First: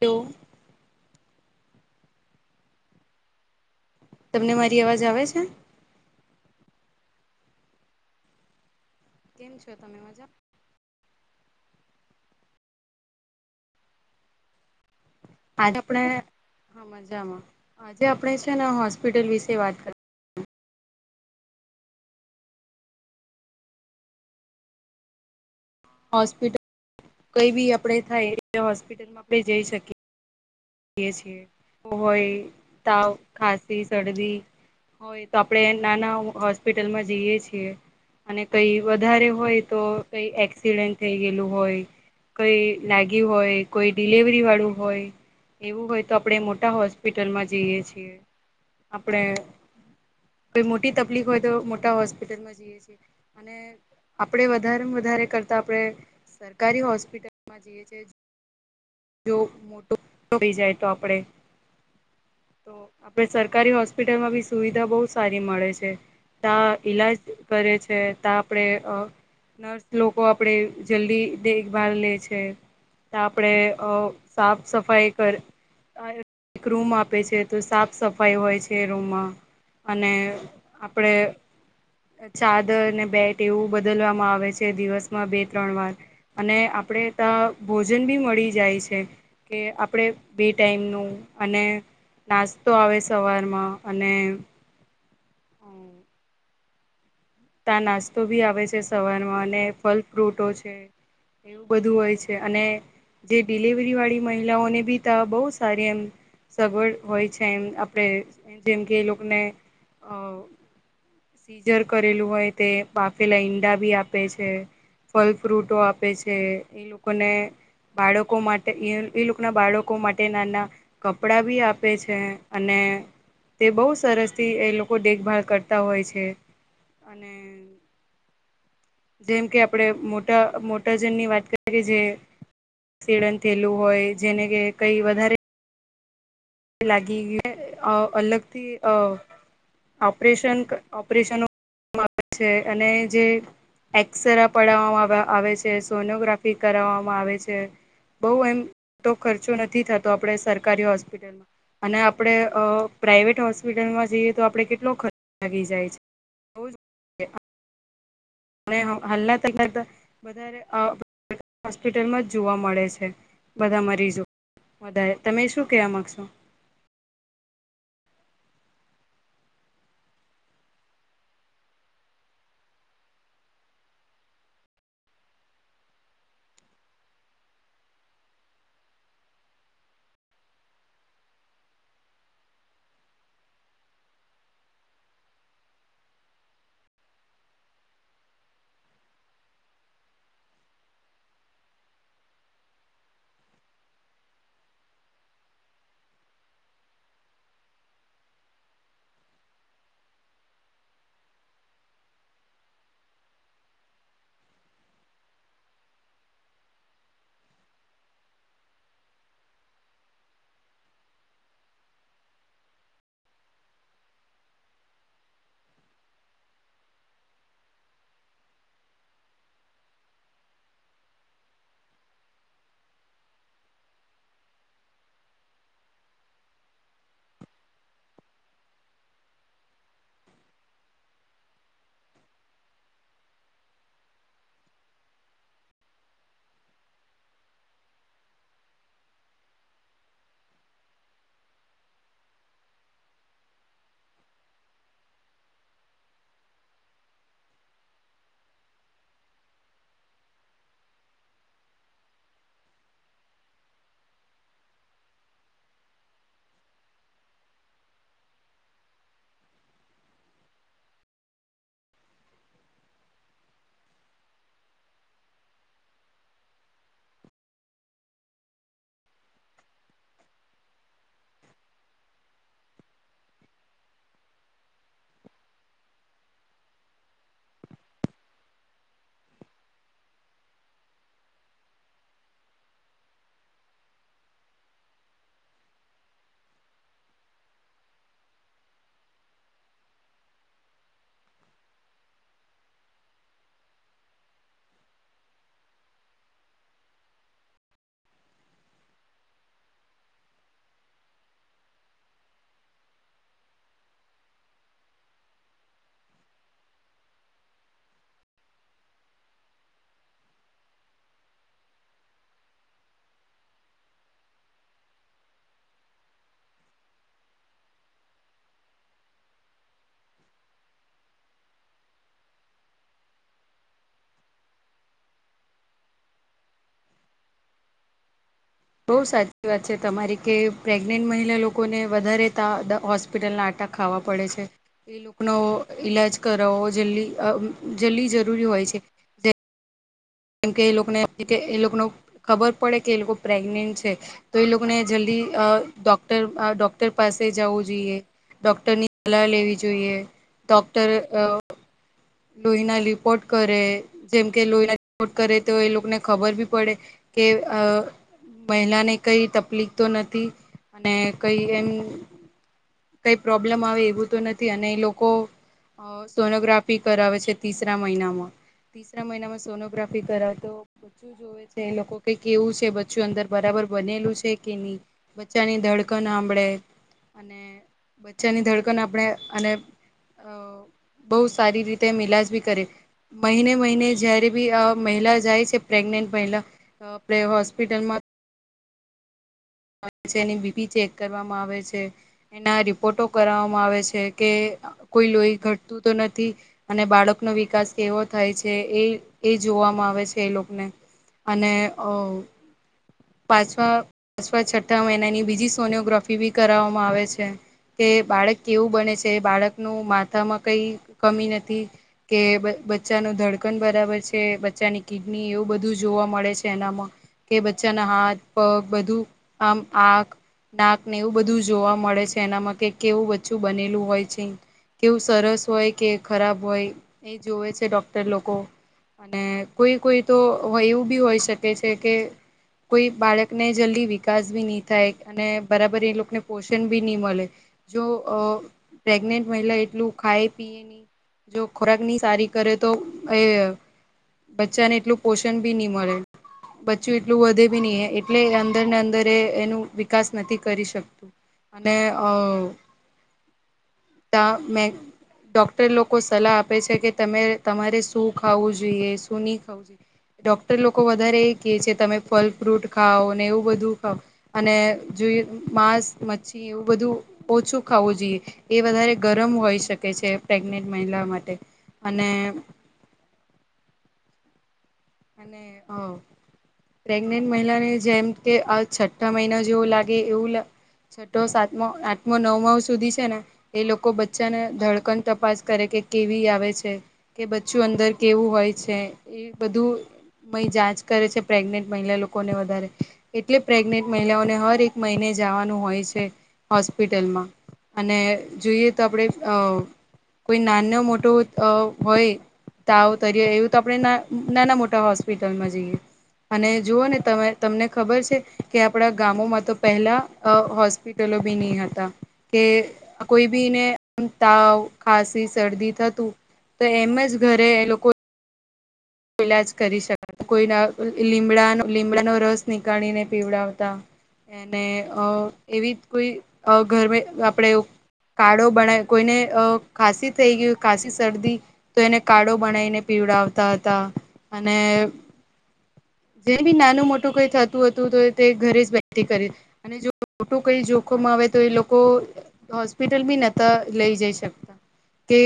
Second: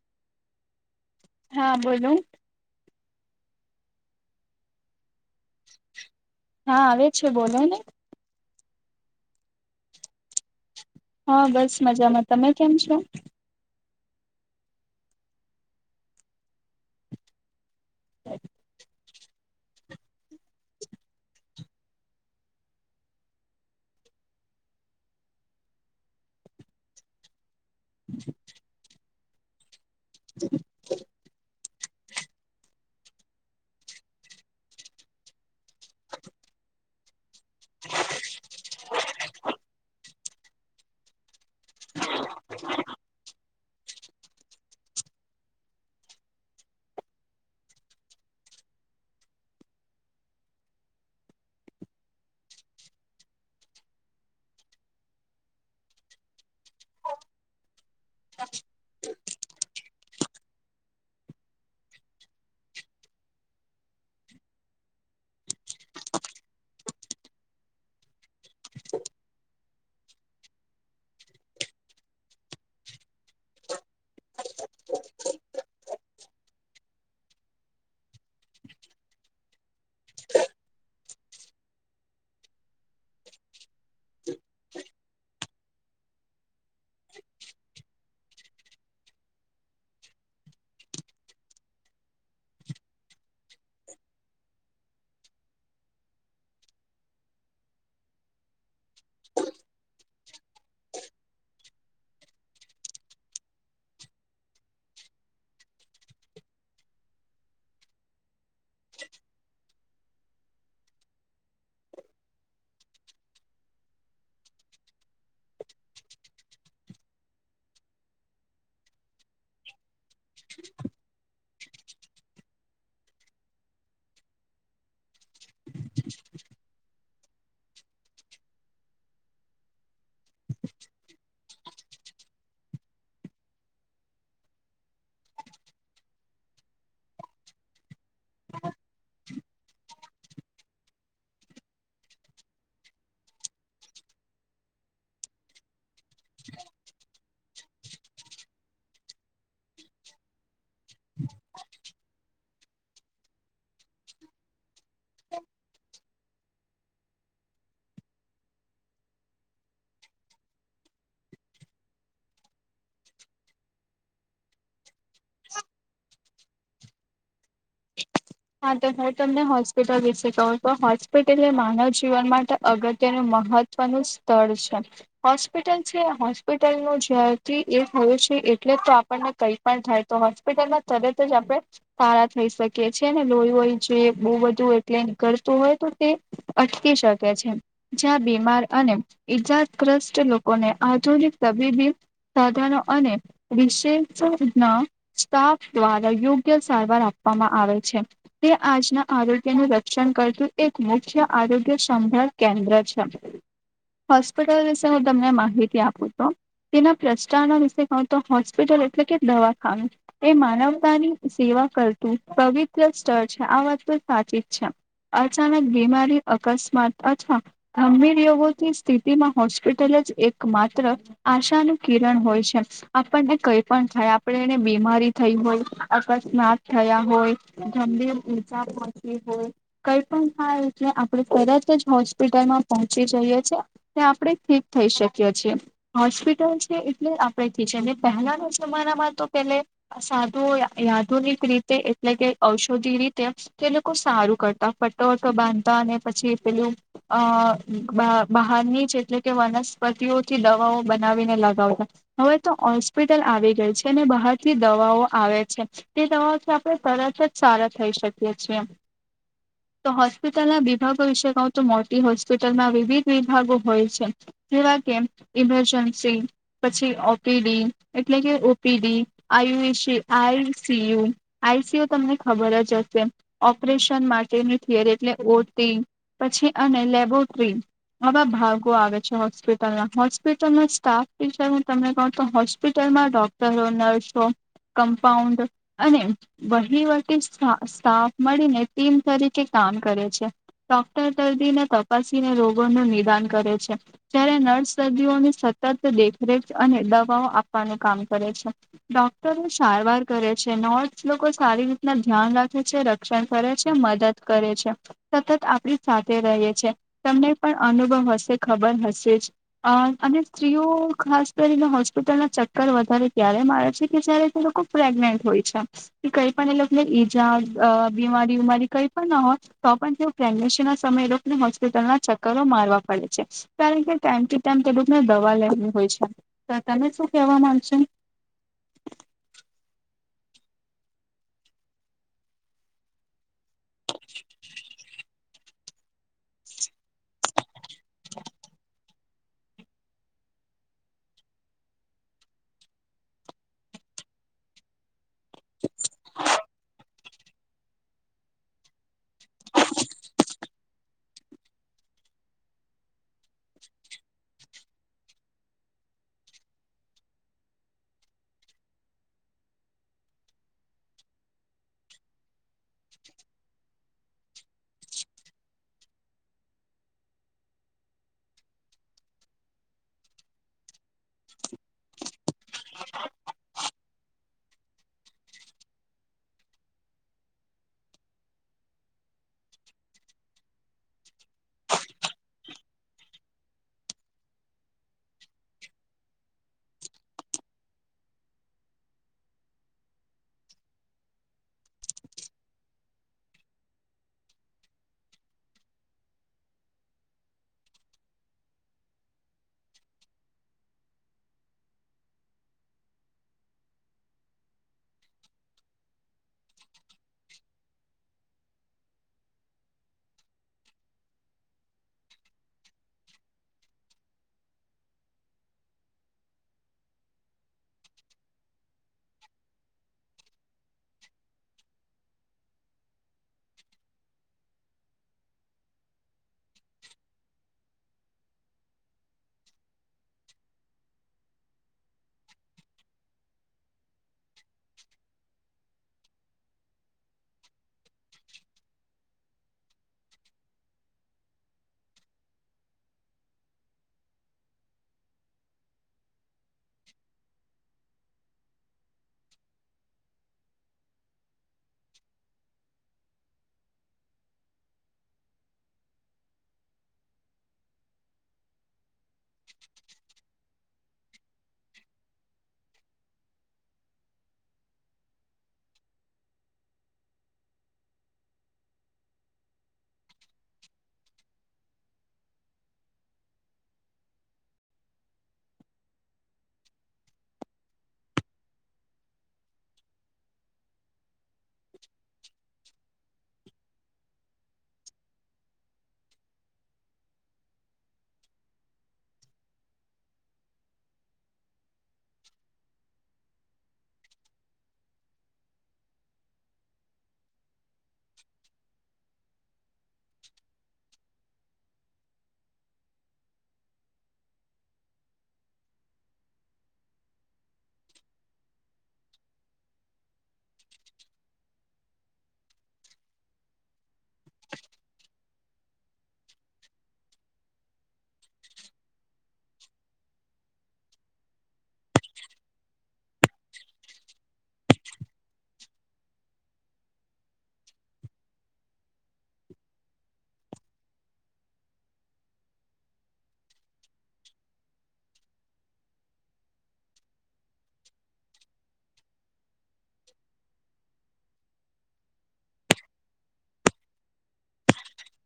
તો હા બોલો. તમને મારી અવાજ આવે છે. હા આવે છે બોલો ને. કેમ છો તમે મજામાં. હા બસ મજામાં તમે કેમ છો? આજ આપણે હા મજામાં આજે આપણે છે ને હોસ્પિટલ વિશે વાત કર હોસ્પિટલ કઈ બી આપણેે થાય હોસ્પિટલમાં આપણે જઈ શકીએ. જયે છીએ આવતો હોય તાવ, ખાંસી, શરદી હોય તો આપણે નાના હોસ્પિટલમાં જઈએ છીએ અને કઈ વધારે હોય. તો કઈ એક્સિડેન્ટ થઈ ગયેલું હોય. કઈ લાગ્યું હોય, કોઈ ડિલવરી વાળું હોય. એવું હોય તો આપણે મોટા હોસ્પિટલમાં જઈએ છીએ. આપણે કોઈ મોટી તકલીફ હોય તો મોટા હોસ્પિટલમાં જઈએ છે અને આપણે વધારે વધારે કરતા આપણે સરકારી હોસ્પિટલમાં જીઈએ છે. જો મોટો થઈ જાય તો આપણે તો આપડે સરકારી હોસ્પિટલમાં બી સુવિધા બઉ સારી મળે છે. તા ઈલાજ કરે છે તા આપડે અ નર્સ લોકો આપડે જલ્દી દેખભાળ લે છે તા આપડે અ સાફ, સફાઈ કર અ એક રૂમ આપે છે તો સાફ સફાઈ હોય છે એ રૂમમાં અને આપણે ચાદર ને, બેટ એવું બદલવામાં આવે છે દિવસમાં બે ત્રણ વાર અને આપડે તા ભોજન બી મળી જાય છે કે આપણે બે ટાઈમનું અને નાસ્તો આવે સવારમાં અને હમમ તા નાસ્તો ભી આવે છે સવારમાં અને ફલ, ફ્રૂટો છે. એવું બધું હોય છે અને જે ડિલીવરી વાળી મહિલાઓને ભી તા બો સારી એમ સગવડ હોય છે એમ આપડે અ જેમ કે એ લોકોને [inaudible] સીઝર કરેલું હોય તે બાફેલા ઈંડા ભી આપે છે. ફ્લ, ફ્રૂટો આપે છે એ લોકોને બાળકો માટે એ લોકો ના બાળકો માટે નાના કપડા ભી આપે છે અને તે બો સરસ થી એ લોકો દેખભાળ કરતા હોય છે. છે અને જેમ કે આપણેે મોટા મોટાજન ની વાત કરીએ જે એકસીડન થેયલું હોય જેને કે કંઈ વધારે લાગી ગય અલગથી અ ઓપરેશન ઓપરેશનો આવે છે અને જે એક્સરા પડાવવામાં આવે છે, સોનોગ્રાફી કરાવવામાં આવે છે. બઉ એમ તો ખર્ચો નથી થતો આપડે સરકારી હોસ્પિટલમાં અને આપણે અ પ્રાાઈવેટ હોસ્પિટલમાં જઈએ તો આપડે કેટલો ખર્ચો આવી જાય છે. બો જ અને હાલના [unintelligible] વધારે હોસ્પિટલમાં જ જોવા મળે છે. બધા મરીજો વધારે તમે શું કેવા માંગશો? હા તો હું તમને હોસ્પિટલ વિશે કહું તો હોસ્પિટલ એ માનવ જીવન માટે અગત્યનું મહ મહત્વનું સ્થળ છે હોસ્પિટલ છે. હોસ્પિટલ નું જ્યારથી એ હોય છે એટલે તો આપણને કઈ પણ થાય તો હોસ્પિટલમાં તરત જ આપડે સારા થઈ શકીએ છીએ. છે ને લોહી હોય જો બહ બધું એટલે કરતું હોય તો તે અટકી શકે છે બીમાર અને ઈજગ્રસ્ત લોકોને આધુનિક તબીબી સાધનો સ દ્વારા યોગ્ય સારવાર આપવામાં આવે તે આજના આરોગ્ય નું રક્ષણ કરતું એક મુખ્ય આરોગ્ય સંભાળ કેન્દ્ર અચ્છા હોસ્પિટલ વિશે હું તમને માહિતી આપું તો તેના પ્રષ્ટારના વિશે કહું તો હોસ્પિટલ એટલે કે દવાખાનું એ માનવતાની સેવા કરતું પવ સ્ત છે આ વાત તો સાચી જ છે અચાનક બીમારી અકસ્માત અથવા ગંભીર યોગોથી સ્થિતિમાં હોસ્પિટલ જ એક માત્ર આશાનું કિરણ હોય છે આપણને કઈ પણ થાય આપણે એને બીમારી થઈ હોય અકસ્માત થયા હોય ગંભીર ઉર્જા પહોચી હોય કઈ પણ થાય છે આપણે તરત જ હોસ્પિટલમાં પહોચી જઈએ છે તે આપણે ઠીક થઈ શકીએ છીએ હોસ્પિટલ છે એટલે આપણે અને પહેલાના જમાનામાં તો પે સાધુ આધુનિક રીતે એટલે કે ઔષધી રીતે તે લોકો સારું કરતા ફટોફટો બાંધતા અને પછી પેલું અ બહારની જ એટલે કે વનસ્પતિઓથી દવાઓ બનાવીને લગાવતા હવે તો હોસ્પિટલ આવી ગઈ છે અને બહારથી દવાઓ આવે છે તે દવાઓથી આપણે સરસ જ સારા થઈ શકીએ એમ તો હોસ્પિટલના વિભાગો વિશે કઉ તો મોટી હોસ્પિટલમાં વિવિધ વિભાગો હોય છે જેવા કે ઇમરજન્સી પછી ઓપીડી એટલે કે ઓપીડી આય આ સીયુ આઈ સુ તમને ખબર જ હશે ઓપરેશન માટેની થિયરી એટલે ઓટી પછી અને લેબોરેટરી આવા ભાગો આવે છે હોસ્પિટલમાં હોસ્પિટલમાં સ્ટાફ બી છે હું તમને ક તો હોસ્પિટલ ડોક્ટરો નર્સો કમ્પાઉન્ડ અને વહીવ સ્ટાફ મળીને ટીમ તરીકે કામ કરે છે ડોક્ટર દર્દીને તપાસ રોગોનુંું નિદાન કરે છે ત્યારે નર્સ દર્દીઓની સતત દેખરેખ અને આપવાનું કામ કરે છે ડોક્ટરો સારવાર કરે છે નર્સ લોકો સારી રીતે ના ધ્યાન રાખે છે રક્ષણ કરે છે મદદ કરે છે સતત આપડી સાથે ર છે તમને પણ અનુભવ હશે ખબર હશે જ અને સ્ત્રીઓ ખાસ કરીને હોસ્પિટલ ચક્કર વધારે ત્યારે મળ આવે છે કે જયારે તે લોકો પ્રેગ્નેન્ટ હોય છે કે કઈ પણ એલે ઈજા બીમારી ઉમારી કઈ પણ ના હોત તો પણ તેઓ પ્રેગ્નેશન ના સમયે લોકોને હોસ્પિટલ ચક્ક મારવા પડે છે કારણ કે ટાઈમ ટુ ટાઈમડકને દવા લે હોય છે તમે શું કેવા માંગશેો બહુ સાચી વાત છે તમારી કે પ્રેગ્નેન્ટ મહિલા લોકોને વધારે ત હોસ્પિટલના આટા ખાવા પડે છે એ લોકોનો ઈલાજ કરાવો જલ્દી જલ્દી જરૂરી હોય છે કેમ કે એ લોકોને એ લોકો ખબર પડે કે એ લોકો પ્રેગ્નેન્ટ છે તો એ લોકોને જલ્દી ડોક્ટર ડોક્ટર પાસે જવું જોઈએ ડોક્ટરની સલાહ લેવી જોઈએ ડોક્ટર લોહીના રિપોર્ટ કરે જેમ કે લોહીના રિપોર્ટ કરે તો એ લોકોને ખબર ભી પડે કે મહિલા ને કઈ તકલીફ તો નથી અને કઈ એમ કઈ પ્રોબ્લેમ આવે એવું તો નથી અને એ લોકો અ સોનોગ્રાફી કરાવે છે તીસરા મહિનામાં ત્રીસરા મહિનામાં સોનોગ્રાફી કરાવ તો બચ્ચું જોવે છે એ લોકો કે કેવું છે બચ્ચું અંદર બરાબર બનેલું છે કે નહી બચ્ચાની ધડકંળે અને બચ્ચાની ધડકન આપણે અને અ બહુ સારી રીતે એ ઇલાજ ભી કરે મહિને મહિને જયારે બી આ મહિલા જાય છે પ્રેગ્નેન્ટ મહિલા હોસ્પિટલમાં આવે છે અને બીપી ચેક કરવામાં આવે છે. એના રિપોર્ટઓ કરવામાં આવે છે કે કોઈ લોહી ઘટતું તો નથી અને બાળકો નો વિકાસ કેવો થાય છે એ એ જોવામાં આવે છે એ લોકોને અને અ પાછવા પાસવા છઠ્ઠા મહિનાની બીજી સોનિયોગ્રોફી બી કરાવવામાં આવે છે. કે બાળક કેવું બને છે બાળકનું માથામાં કઈ કમી નથી કે પછી બચ્ચાનું ધડકન બરાબર છે. બચ્ચાની કિડની એવું બધું જોવા મળે છે એનામાં. કે બચ્ચાના હાથ, પગ બધું આમ આંખ નાક ને એવું બધું જોવા મળે છે એનામાં કે કેવું બચ્ચું બનેલું હોય છે. કેવું સરસ હોય કે ખરાબ હોય એ જોવે છે ડોક્ટર લોકો. અને કોઈ-કોઈ તો એવું બી હોય શકે છે કે કોઈ બાળકને જલ્દી બી વિકાસ ભી ની થાય અને બરાબર એ લોકોને પોષણ બી ની મલે જો અ પ્રેગ્નેન્ટ મહિલા એટલું ખા પીય ની. જો ખોરાકની સારી કરે તો એ બચ્ચાને એટલું પોષણ બી ની મળે. બચ્ચું એટલું વધે બી ની એટલે અંદર ને અંદર રે. એનું વિકાસ નથી કરી શકતું અને અ ત મે. ડોક્ટર લોકો સલાહ આપે છે કે તમે તમારે શું ખાવું જોઈએ શું ની ખાવું જોઈએ ડોક્ટર લોકો વધારે એ કે છે તમે ફલ ફ્રુટ ખાઓ ને એવું બધું ખાઓ. અને જોઈ માંસ મચ્છી એવું બધું ઓછું ખાવું જોઈએ એ વધારે એ ગરમ હોઈ શકે છે પ્રેગ્નેન્ટ મહિલા માટે અને [inaudible] અને હ પ્રેગ્નેન્ટ મહિલાને જેમ કે આ છઠ્ઠા મહિના જેવું લાગે એવું લાગ છઠ્ઠો, સાતમો, આઠમો, નવમો સુધી છે ને એ લોકો બચ્ચાને ધડકન તપાસ કરે કે કે કેવી આવે છે કે બચ્ચું અંદર કેવું હોય છે એ બધું જાંચ કરે છે પ્રેગ્નેન્ટ મહિલા લોકોને વધારે એટલે પ્રેગ્નેન્ટ મહિલાઓને હર એક મહિ મહિને જવાનું હોય છે હોસ્પિટલમાં. અને જોઈએ તો આપડે અ કોઈ નાનો મોટો અ હોય તાવ તરય એવું તો આપણે નાના મોટા તો હોસ્પિટલમાં જઈએ. અને જુઓને તમે તમને ખબર છે કે આપણા ગામોમાં તો પહેલા અ હોસ્પિટલો હોસ્પિટલો બી ની હતા કે કોઈ બી ને તાવ, ખાસી, શરદી થતું તો એમ જ ઘરે એ લોકો ઈલાજ કરી શકતા. કોઈ રાવ લીમડાનો લીમડાનો રસ નીકાળીને પીવડાવતા. એને અ એવી કોઈ અ ઘરમે આપડે ઉપ કાળો બણા કોઈને અ ખાસી થઈ ગયુ. ખાસી શરદી તો એને કાળો બનાઈને પી પિડાવતા હતા અને [inaudible] જે બી નાનું મોટું કઈ થતું હતું તો તે ઘરે જ વ્યક્તિ કરી દે અને જો મોટું કઈ જોખમ આવ્યું હવે તો એ લોકો હોસ્પિટલ બી નતા લઈ જઈ શકતા. તે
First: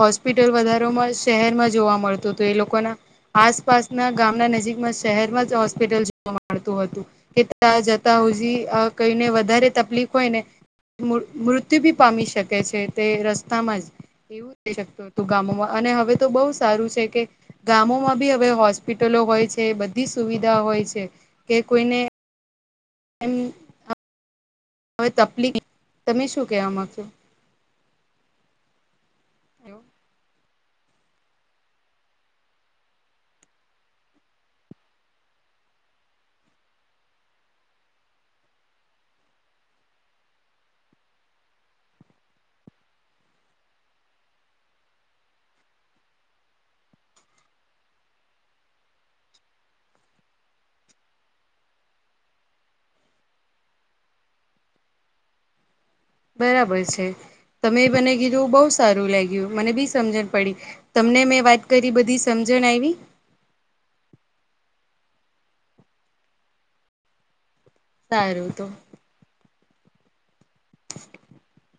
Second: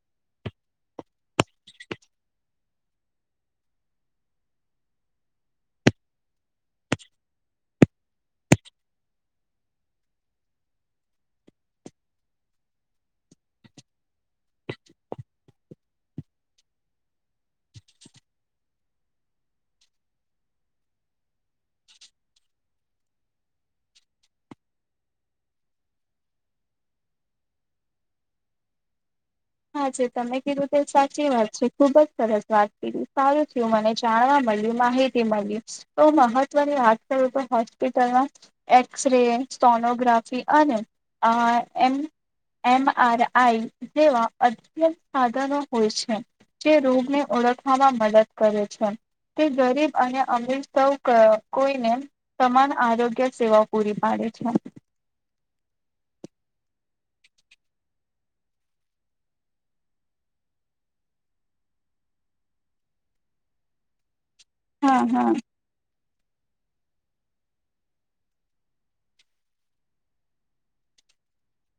હોસ્પિટલ વધારોમાં શહેરમાં જોવા મળતું તુ એ લોકો કોના આસપાસના ગામના નજીકમાં શહેરમાં જ હોસ્પિટલ જોવા મળતું હતું કે ત્યાં જતા હોજી અ કોઈને વધારે તકલીફ હોય ને. મૃ મૃત્યુ ભી પામી શકે છે તે રસ્તામાં જ. એવું થઈ શકતું હતું ગામોમાં અને હવે તો બહુ સારું છે કે ગામોમાં બી હવે હોસ્પિટલો હોય છે બધી સુવિધા હોય છે. કે કોઈને એમ હવે તપલીક તમે શું કહેવા માંગ છો? હા જે તમે કીધું તે સાચી વાત છે. ખુબ જ સરસ વાત કીધી સારું થયું મને જાણવા મળ્યું માહિતી મળ્યું તો મહત્વની વાત કરું તો હોસ્પિટલમાં એક્સરે સ્ટોનોગ્રાફી અને અ એમ એમ આર આઈ જેવા અધ્યન સાધનો હોય છે જે રોગને ઓળખવામાં મદદ કરે છે. તે ગરીબ અને અમીર સૌ કોઈને સમાન આરોગ્ય સેવાઓ પૂરી પાડ એછા બરાબર છે. તમે બને કીધું બહુ સારું લાગ્યું મને બી સમજણ પડી તમને મેં વાત કરી બધી સમજ ન આયવી. [unintelligible] હા હા. સારું તો. [unintelligible]